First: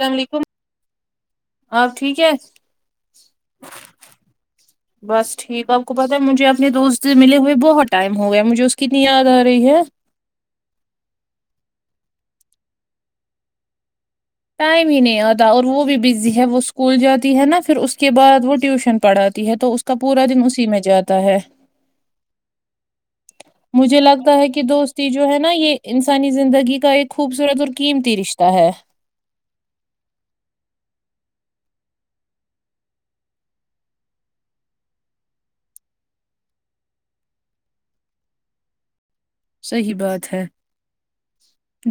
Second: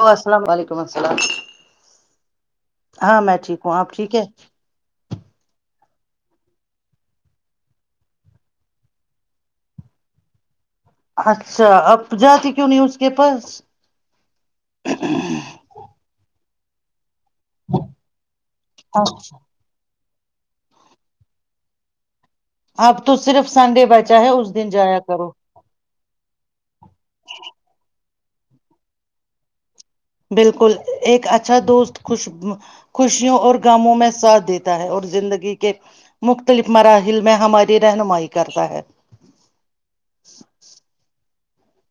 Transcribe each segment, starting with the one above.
لو السلام علیکم السلام آپ ٹھیک ہے ہاں میں ٹھیک ہوں آپ ٹھیک ہے بس ٹھیک آپ کو پت ہے مجھے اپنے دوست سے ملے ہوئے بہت ٹائم ہو گیا مجھے اس کتنی یاد آ رہی ہے اچھا اب جاتی کیوں نہیں اس کے پاس ٹائم ہی نہیں آتا اور وہ بھی بزی ہے وہ کل جات ہے نا پھر اس کے بعد وہ ٹیوشن پڑھاتی ہے تو اس کا پورا دن اسی میں جاتا ہے آپ مجھے لگتا ہے کہ دوستی جو کرو ہے نا یہ انسانی زندگی کا ایک خوبصورت اور قیمتی رشتہ تا ہے بالکل ایک اچھا دوست خوش خوشیوں اور گموں میں ساتھ دیتا ہے اور زندگی کے مختلف مراحل میں ہماری رہنمائی کرتا ہے صحیح بات ہے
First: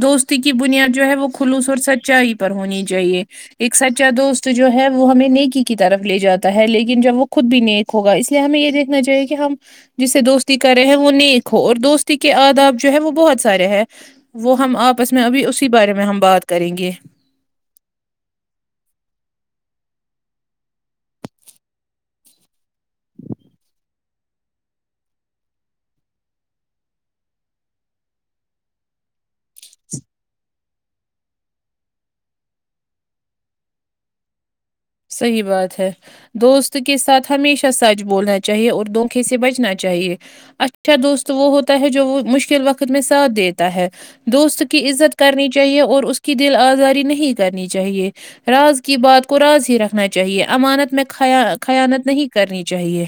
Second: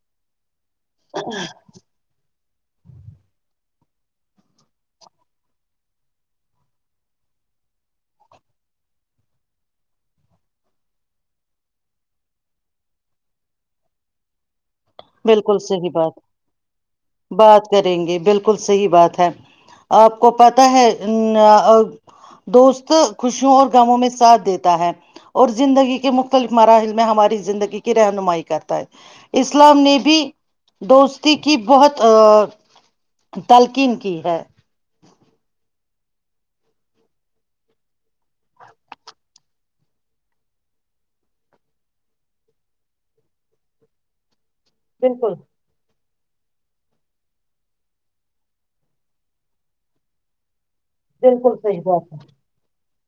دوستی کی بنیاد جو ہے وہ خلوص اور سچائی پر ہونی چاہیے ایک سچا دوست جو ہے وہ ہمیں نیکی کی طرف لے جاتا ہے لیکن جب وہ خود بھی نیک ہوگا اس لیے ہمیں یہ دیکھنا چاہیے کہ ہم جسے دوستی کر رہے ہیں وہ نیک ہو اور دوستی کے آداب جو ہے وہ بہت سارے ہے وہ ہم آپ بالکل صحی بات بات کریں گے بالکل صحی بات ہے آپ کو پتہ ہے دوست خوشیوں اور گووں میں ساتھ دیتا ہے اور زندگی کے مختلف مراحل میں ہماری زندگی کی رہنمائی کرتا ہے اس اسلام نے بھی دوستی کی بہت ا تلقین کی ہے صحیح بات ہے دوست کے ساتھ ہمیشہ سچ بولنا چاہیے اور دھوکے سے بچنا چاہیے اچھا دوست وہ ہوتا ہے جو وہ مشکل وقت میں ساتھ دیتا ہے دوست کی عزت بالکل کرنی چاہیے اور اس دل آزاری نہیں کرنی چاہیے راز کی بات کو راز ہی رکھنا چاہیے امانت میں خیا بالکل صحیح خیانت بات ہے نہیں کرنی چاہیے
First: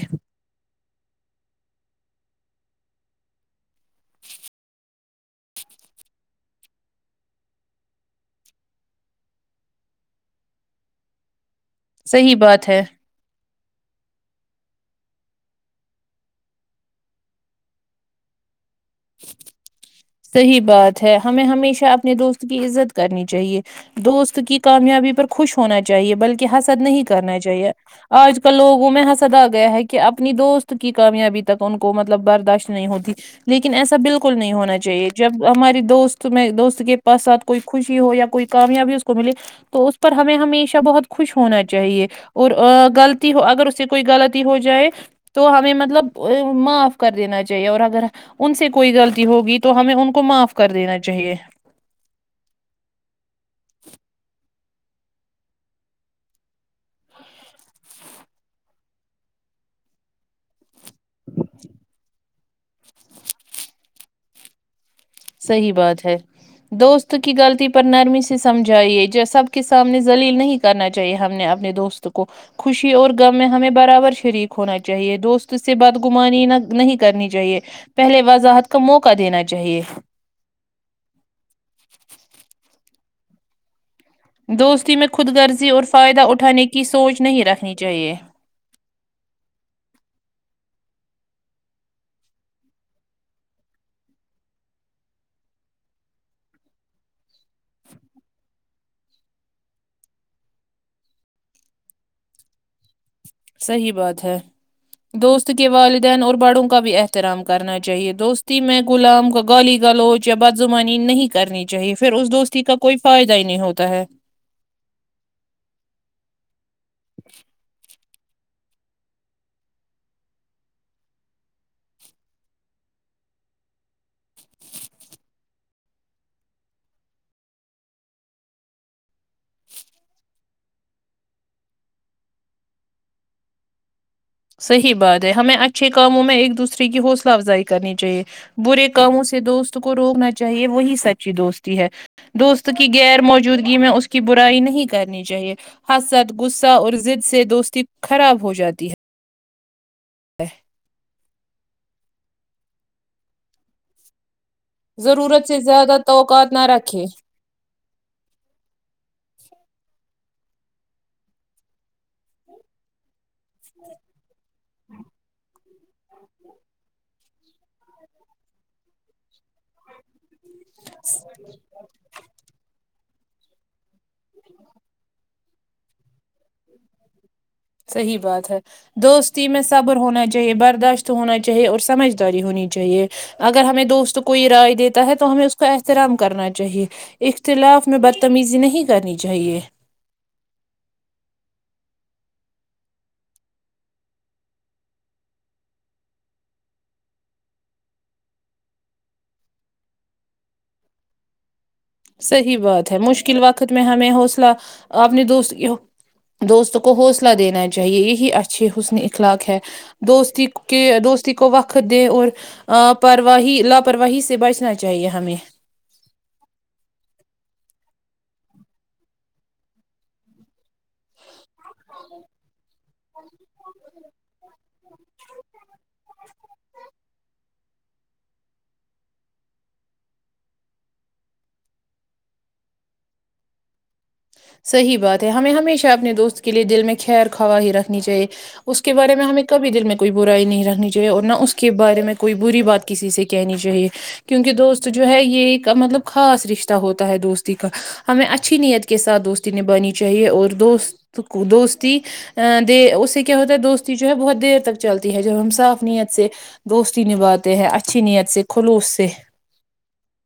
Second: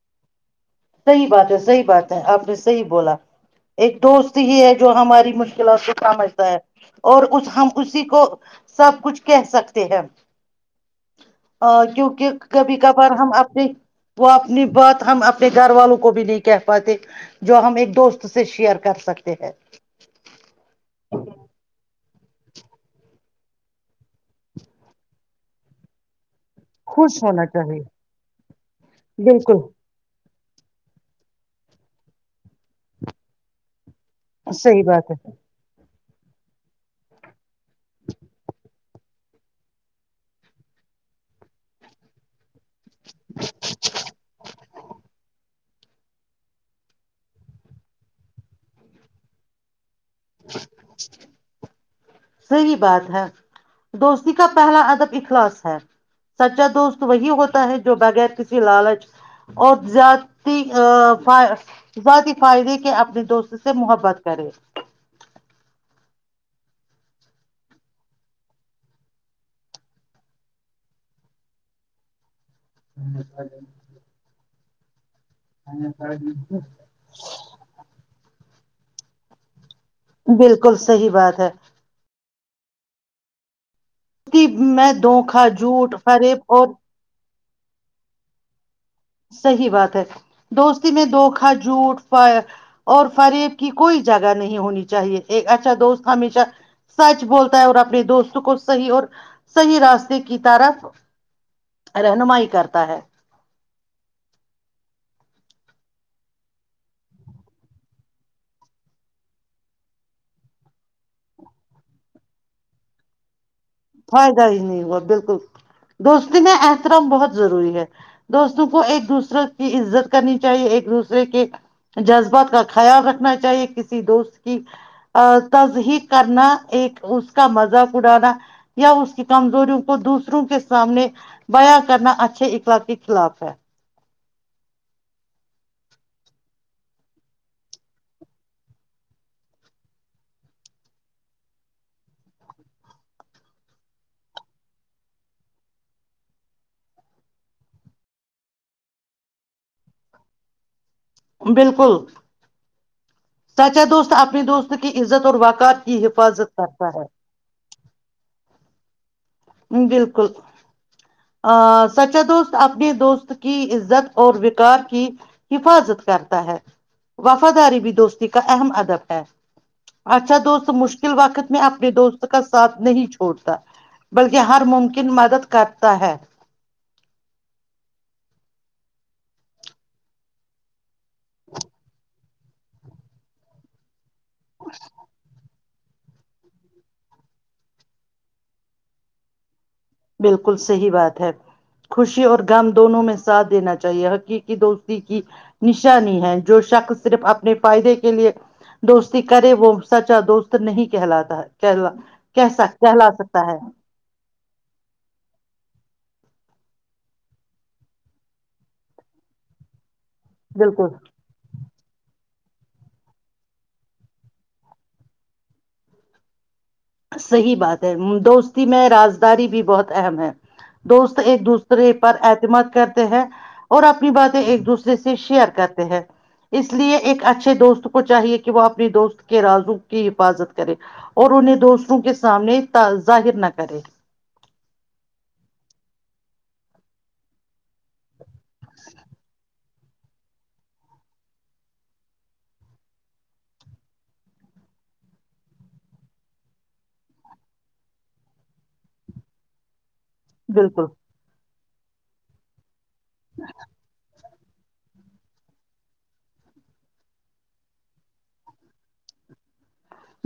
صحیح بات ہے صحیح بات ہے آپ نے صحیح بولا ایک دوست ہی ہے جو ہمارے مشکلات کو سمجھتا ہے اور ہم اسی کو سب کچھ کہہ سکتے ہیں کیونکہ صحیح بات کبھی ہے کبھار ہم [unintelligible] وہ اپنی بات ہم اپ [unintelligible] اپنے گھر والوں کو بھی نہیں کہہ پاتے جو ہم ایک دوست سے شیئر [unintelligible] کر سکتے ہیں [unintelligible] صحیح بات ہے ہمیں ہمیشہ اپنے دوست کی عزت کرنی چاہیے دوست کی کامیابی پر خوش ہونا چاہیے بلکہ [unintelligible] حسد نہیں خوش کرنا ہونا چاہیے آج کل لوگوں میں حسد آ بالکل گیا ہے کہ اب [unintelligible] اپنی دوست کی کامیابی تک ان کو مطلب برداشت نہیں ہوتی لیکن ایسا [unintelligible] بالکل نہیں ہونااہ صحیح [unintelligible] چاہیے بات ہے جب ہماری دوست [unintelligible] یں دوست کے پاتھ ساتھ کوئی خوشی ہو یا کوئی کامیابی اس کو ملے تو اس پر ہمیں ہمیشہ بہت خوش ہونا چاہیے اور غلط ہو اگر اس سے کوئی غلطی ہو جائے تو ہم [unintelligible] مطلب معاف کر دینا چاہیے اور اگر ان سے کوئی غلطی ہوگی تو [unintelligible] ہمیں ان کو [unintelligible] کو معاف کر دینا چاہیے [unintelligible] صحیح بات ہے دوستی کا پہلا ادب اخلاص ہے سچا دوست وہی ہوتا ہے جو بغیر کسی لالچ اور جی ا بقی [unintelligible] فائدے کہ اپنی دوست سے محبت کرے [unintelligible] صحیح بات ہے دوست کی غلطی پر نرمی سے سمجھائیے جو سب کے سامنے لیل نہیں کرنا چاہیے ہم نے اپنے دوست کو خوشی اور غم میں ہمیں برابر شریک ہونا چاہیے [unintelligible] دوست سے بد گمانی نہ نہیں کرنی چاہیے پہلے وضاحت [unintelligible] اس کا موقع دینا چاہیے بالکل صحی بات ہے دوستی میں خود دھوکا گرضی اور جھوٹ فائدہ فریب اٹھانے اور کی سوچ نہیں رکھا نی چاہیے [unintelligible] صحیح بات ہے دوستی میں دھوکھا جھوٹ اور فریب کی کوئی جگہ نہیں ہونی چاہیے ایک اچھا دوست ہمیشہ سچ بولتا ہے اور اپنے دوست کو صحیح اور صحیح راستے کی طرف رہنمائی کرتا ہے صحیح بات ہے دوست کے والدین اور بڑوں کا بھی احترام کرنا چاہیے دوستی میں غلام کا گالی گلوچ یا بد زمانی نہیں کرنی چاہیے پھر اس دوستی کا کوئی فائدہ ہی نہیں ہوتا [unintelligible] فائدہ ہی نہیں ہوا بالکل دوست احترام بہت ضروری ہے دوستوں کو ایک دوسرے کی عزت کرنی چاہیے ایک دوسرے کے جذبات کا خیال رکھنا چاہیے کسی دوست کی تجحیق کرنا ایک اس کا مذاق اڑانا [unintelligible] یا اس کی کمزوریوں کو دوسروں کے سامنے بیاں کرنا اچھے اخلاق کے خلاف ہے [unintelligible] صحیح بات ہے ہمیں اچھے کاموں میں ایک دوسرے کی حوصلہ افزائی کرنی چاہیے برے کاموں سے دوست کو روکنا چاہیے وہی سچی دوستی ہے دوست کی غیر موجودگی میں اس کی برائی نہیں کرنی چاہیے حسد غصہ اور زضد سے دوستی خراب ہو جاتی ہے تی [unintelligible] بالکل سچ ہے دوست اپنی دوست کی عزت اور ضرورت سے وقار زیادہ کی توقعات حفاظت نہ کرتا رکھیں ہ بالکل ا سچا دوست اپنے دوست کی عزت اور وکار کی [unintelligible] حفاظت کرتا ہے وفاداری بھی دوستی کا اہم ادب ہے [unintelligible] اچھا دوست مشکل وقت میں اپنے دوست کا ساتھ نہیں چھڑ اتا [inaudible] بلکہ ہر ممکن مدد [unintelligible] کپ [inaudible] ہے [inaudible] صحیح بات ہے دوستی میں صبر ہونا چاہیے برداشت ہونا چاہیے اور سمجھداری ہونی چاہیے اگر ہمیں دوست کو [unintelligible] کوئی رائے دیتا ہے تو ہمیں اس احترام کرنا چاہیے اختلاف میں بدتمیزی نہیں کرنی چاہیے بالکل صحیح بات ہے خوشی اور غم دونوں میں ساتھ دینا چاہیے حقیقی دوستی کی نشانی ہے جو شخص صرف اپنے فائدے کے لیے دوستی کرے وہ سچا دوست نہیں کہلاتا ہے کہلا کہہ صحیح سک بات ہے کہلا مشکل سکتا ہے وقت میں ہمیں حوصلہ آپ نے دوست دوست کو حوصلہ دینا چاہیے یہی اچھی حسن اخلاق ہے دوستی کے بالکل دوستی کو وقت دیں اور آپرواہی لاپرواہی سے بچنا چاہیے ہمیں صحیح بات ہے دوستی میں رازداری بھی بہت اہم ہے [unintelligible] دوست ایک دوسرے پر اعتماد کرتے ہیں اور اپنی باتیں ایک دوسرے سے شیئر کرتے ہیں اس لیے ایک [unintelligible] اچھے دوست کو چاہیے کہ وہ اپنی دوست کے رازو کی حفاظت کرے اور انہیں دوست [unintelligible] روں کے سامنے ظاہر نہ کرے صحی بات ہے ہمیں ہمیشہ اپنے دوست کے لیے دل میں خیر خواہ ہی رکھنی چاہیے اس کے بارے میں ہمیں [unintelligible] کبھی دل میں کوئی برائی نہیں رکھنی چاہیے اور نہ اس کے بارے میں کوئی بری بات کسی سے کہنی چاہیے کیونکہ دوست جو ہے یہ ایک مطلب خاص رشتہ ہوتا ہے دوستی کا ہمیں اچھی نیت [unintelligible] سھ دوستی نے بنی [unintelligible] چاہیے اور بالکل دوست کو دوست [unintelligible] ا د اس [unintelligible] سے کیا ہوتا ہے دوستی جو ہے بہت [unintelligible] دیر تک چلتی ہے جب ہم صاف نیت سے دوستی نبھاتے ہیں اچھی نیت سے خلوص سے [unintelligible]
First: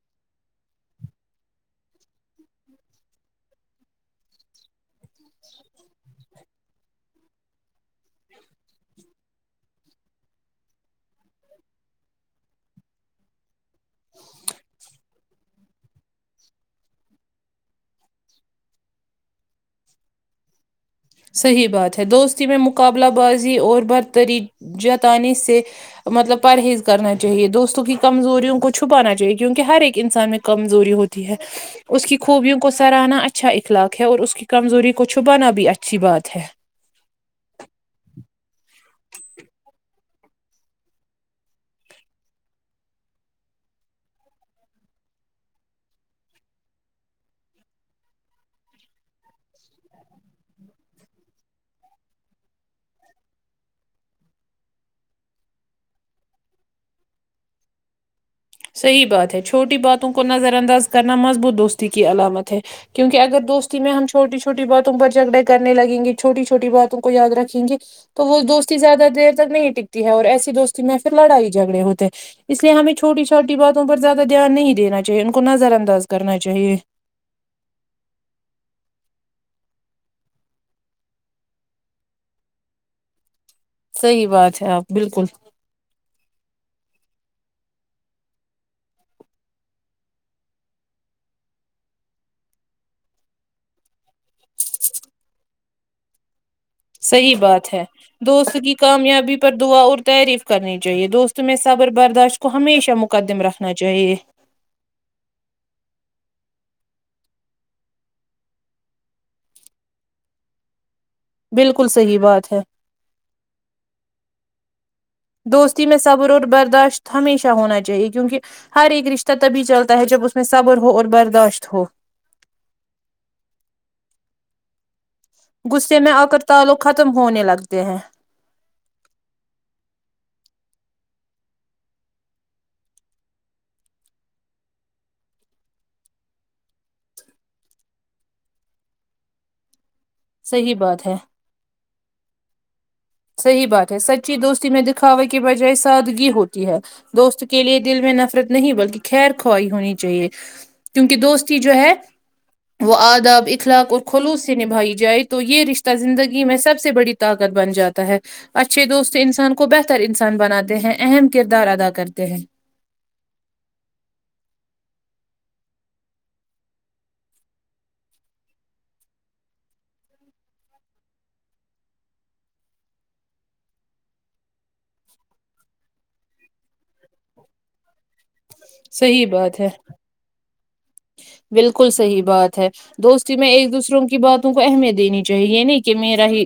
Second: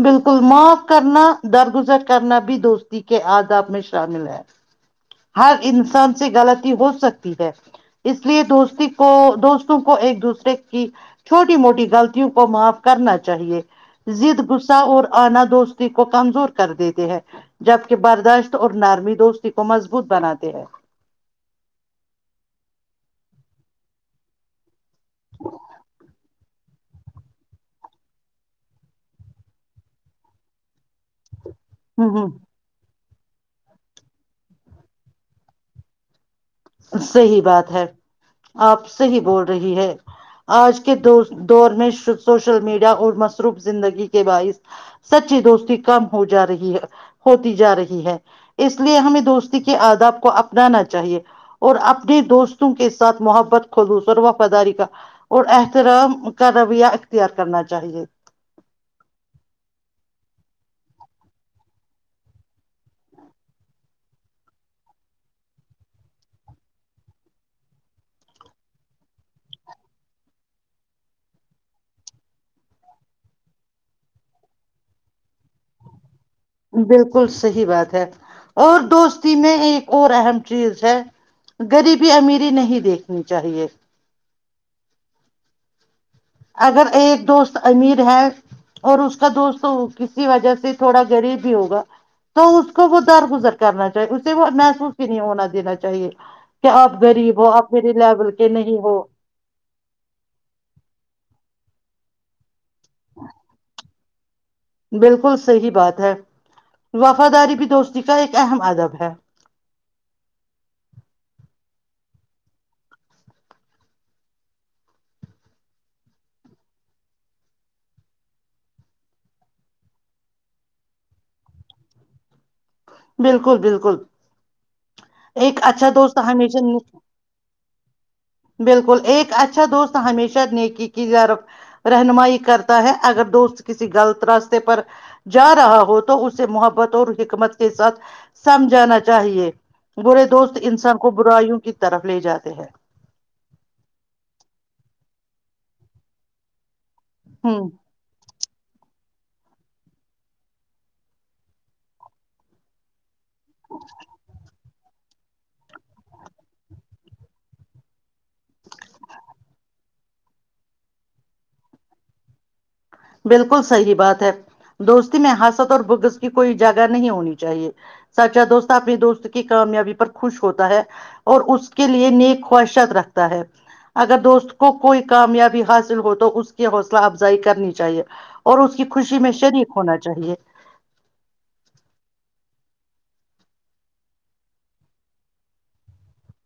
بالکل معاف کرنا درگزر کرنا بھی دوستی کے آداب میں شامل ہے ہر انسان سے غلطی ہو سکتی ہے اس لیے دوستی کو دوستوں کو ایک دوسرے کی چھوٹی موٹی غلطیوں کو معاف کرنا چاہیے د غصہ اور آنا دوستی کو کمزور کر دیتے ہیں جبکہ برداشت اور نارمی دوستی کو م [unintelligible] مبت بناتے ہیں [unintelligible] صحیح بات ہے دوستی میں مقابلہ بازی اور برتری جت [unintelligible] بتے سے مطلب [unintelligible] پرہیز کرنا چاہیے دوستوں کی کمزوریوں کو چھپانا چاہیے کیونکہ ہر ایک انسان میں کمزوری ہوتی ہے [unintelligible] اس ہ کی ہ خوبیوں کو سرناا [unintelligible] اچھا اخلاق ہے اور اس کی کمزوری کو چھپانا بھی اچھا [unintelligible] اچھی بات ہے [unintelligible] صحی بات ہے آپ صحی بول رہی ہے آج کے دور میں سوشل میڈیا اور مصروف زندگی کے باعث سچی دوستی کم ہو جا رہی ہے ہوتی جا رہی ہے اس لیے ہمیں دوستی کے آداب کو اپنانا چاہیے [unintelligible] اور اپنے دوستوں کے ساتھ محبت خلوص اور وفاداری کا اور احترام کا رویہ اختیار کرنا چاہیے [unintelligible] صحیح بات ہے چھوٹی باتوں کو نظر انداز کرنا مضبوط دوستی کی علامت ہے کیونکہ اگر دوستی میں ہم چھوٹی چھوٹی باتوں پر جھگڑے کرنے لگیں گے چھوٹی چھوٹی باتوں کو یاد رکھیں گے تو وہ دوستی زیادہ دیر تک نہیں ٹکتی ہے اور ایسی دوستی میں پھر لڑائی جھگڑے ہوتے ہیں اس لیے ہمیں چھوٹی چوٹی چھٹی باتوں پر زیادہ دھیان نہیں دینااہیے ان کو نظر انداز کرنا چاہیے بالکل صحیح بات ہے اور دوستی میں ایک اور اہم چیز ہے غریبی امیری نہیں دیکھنی چاہیے صحی بات ہے آپ بالکل اگر ایک دوست امیر ہے اور اس کا دوست کسی وجہ سے تھوڑا غریب بھی ہوگا تو اس کو وہ درگزر کرنا چاہیے اسے وہ محسوس ہی نہیں ہونا دینا چاہیے کہ آپ صحیح غریب ہو بات آپ ہے میرے لیول کے دوست کی نہیں ہو کامیابی پر دعا اور تعریف کرنی چاہیے دوست تمیں صبر برداشت کو ہمیشہ مقدم رکھنا چاہیے بالکل صحیح بات ہے وفاداری بھی دوستی کا ایک اہم ادب ہے بالکل صحیح بات ہے دوستی میں صبر اور برداشت ہمیشہ ہونا چاہیے کیونکہ ہر ایک رشتہ تبھی چلتا ہے جب اس میں صبر ہو اور برداشت ہو بالکل بالکل ایک اچھا غصے میں دوست آ کر ہمیشہ تعلق ختم ہونے لگتے ہیں بالکل ایک اچھا دوست ہمیشہ نیکی رہنمائی کرتا ہے اگر دوست کسی غلط راستے پر جا رہا ہو تو اسے محبت اور حکمت کے ساتھ سمجھانا چاہیے برے دوست صحیح انسان بات کو ہے برائی وں کی طرف لے جاتے ہیں صحیح بات ہے سچی دوستی میں دکھاوے کے بجائے سادگی ہوتی ہے دوست کے ہوں لیے دل میں نفرت نہیں بلکہ خیر کھوائی ہونی چاہیے کیونکہ دوستی جو ہے وہ آداب اخلاق اور خلوص سے نبھائی جائے تو یہ رشتہ زندگی میں سب سے بڑی طاقت بن جاتی ہے اچھے دوست انسان کو بہتر انسان بناتے ہیں اہم کردار ادا کرتے ہیں بالکل صحیح بات ہے دوستی میں حاست اور بگس کی کوئی ا جگہ نہیں ہونی چاہیے سچا دوستتا اپنے دوست کی کامیابی پر خوش ہوتا ہے اور اس کے لیے نیک خواہشت رکھتا ہے اگر دوست کو کوئی کامیابی حاصل ہو تو اس کی حوصلہ افزائی کرنی چاہیے اور اس کی خوشی صحیح میں بات ہے شریک ہونا چاہیے بالکل صحیح بات ہے دوستی میں ایک دوسروں کی باتوں کو اہمیت دینی چاہیے یہ نہیں کہ میرا ہی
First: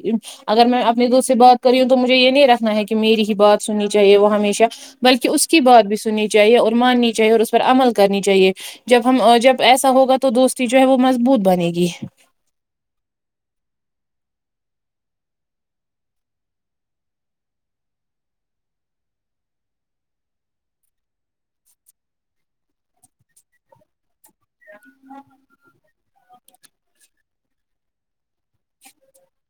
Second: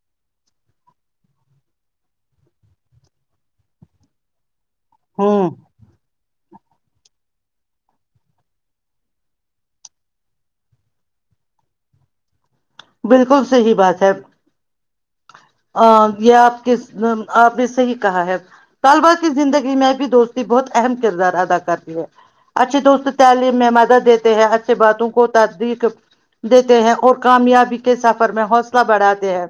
اگر میں اپنے دوست سے بات کر رہی ہوں تو مجھے یہ نہیں رکھنا ہے کہ میری ہی بات سننی چاہیے وہ ہمیشہ ہ بلکہ اس کی بات بھی سنی چاہیے اور ماننی چاہیے اور اس پر عمل کرنی چاہیے جب ہم جب ایسا ہوگا تو دوستی جو ہے وہ مضبوط بنے گی بالکل صحی بات ہے [unintelligible] ا یہ آپ کے آپ نے صحیح کہا ہے طلبا کی زندگی میں بھی دوستی بہت اہم کردار ادا کر رہی ہے اچھے دوست تعلیم میں مدد دیتے ہیں اچھے باتوں کو تدیق دیتے ہیں اور کامیابی کے سب میں حوصلہ بڑھاتے ہیں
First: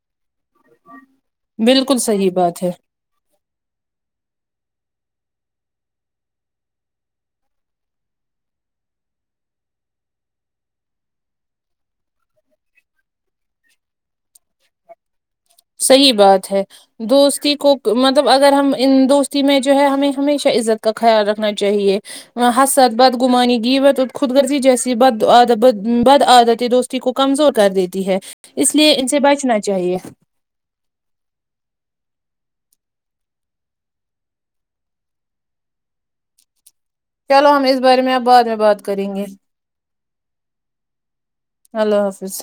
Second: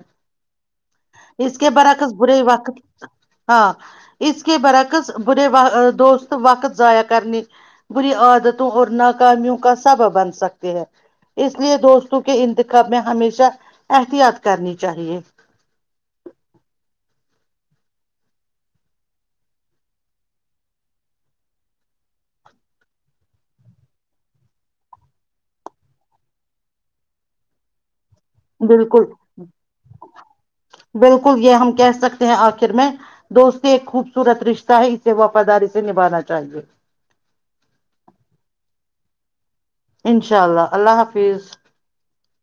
اس کے بالکل برعکس صحیح برے بات ہے وقت ہاں اس کے برعکس برے و دوست وقت ضائع کرنے بری عادتوں اور ناکامیوں کا سبب بن سکتے ہیں اس لیے دوستوں کے انتخاب میں ہمیشہ احتیاط کرنی چاہیے صحیح بات ہے دوستی کو مطلب اگر ہم ان دوستی میں جو ہے ہمیں ہمیشہ عزت کا خیال رکھنا چاہیے حسد بد گمانی گیوت خود رزی جیسی بد ع بد عادتیں دوستی کو کمزور کر دیتی ہے اس لیے بالکل ان سے بچنا چاہیے بالکل یہ ہم کہہ سکتے ہیں آخر میں دوستی ایک خوبصورت رشتہ ہے اسے وفاداری سے نبھانا چاہیے چلو ہم اس بارے میں اب بعد میں بات کریں گے انشاء اللہ اللہ حافظ اللہ حافظ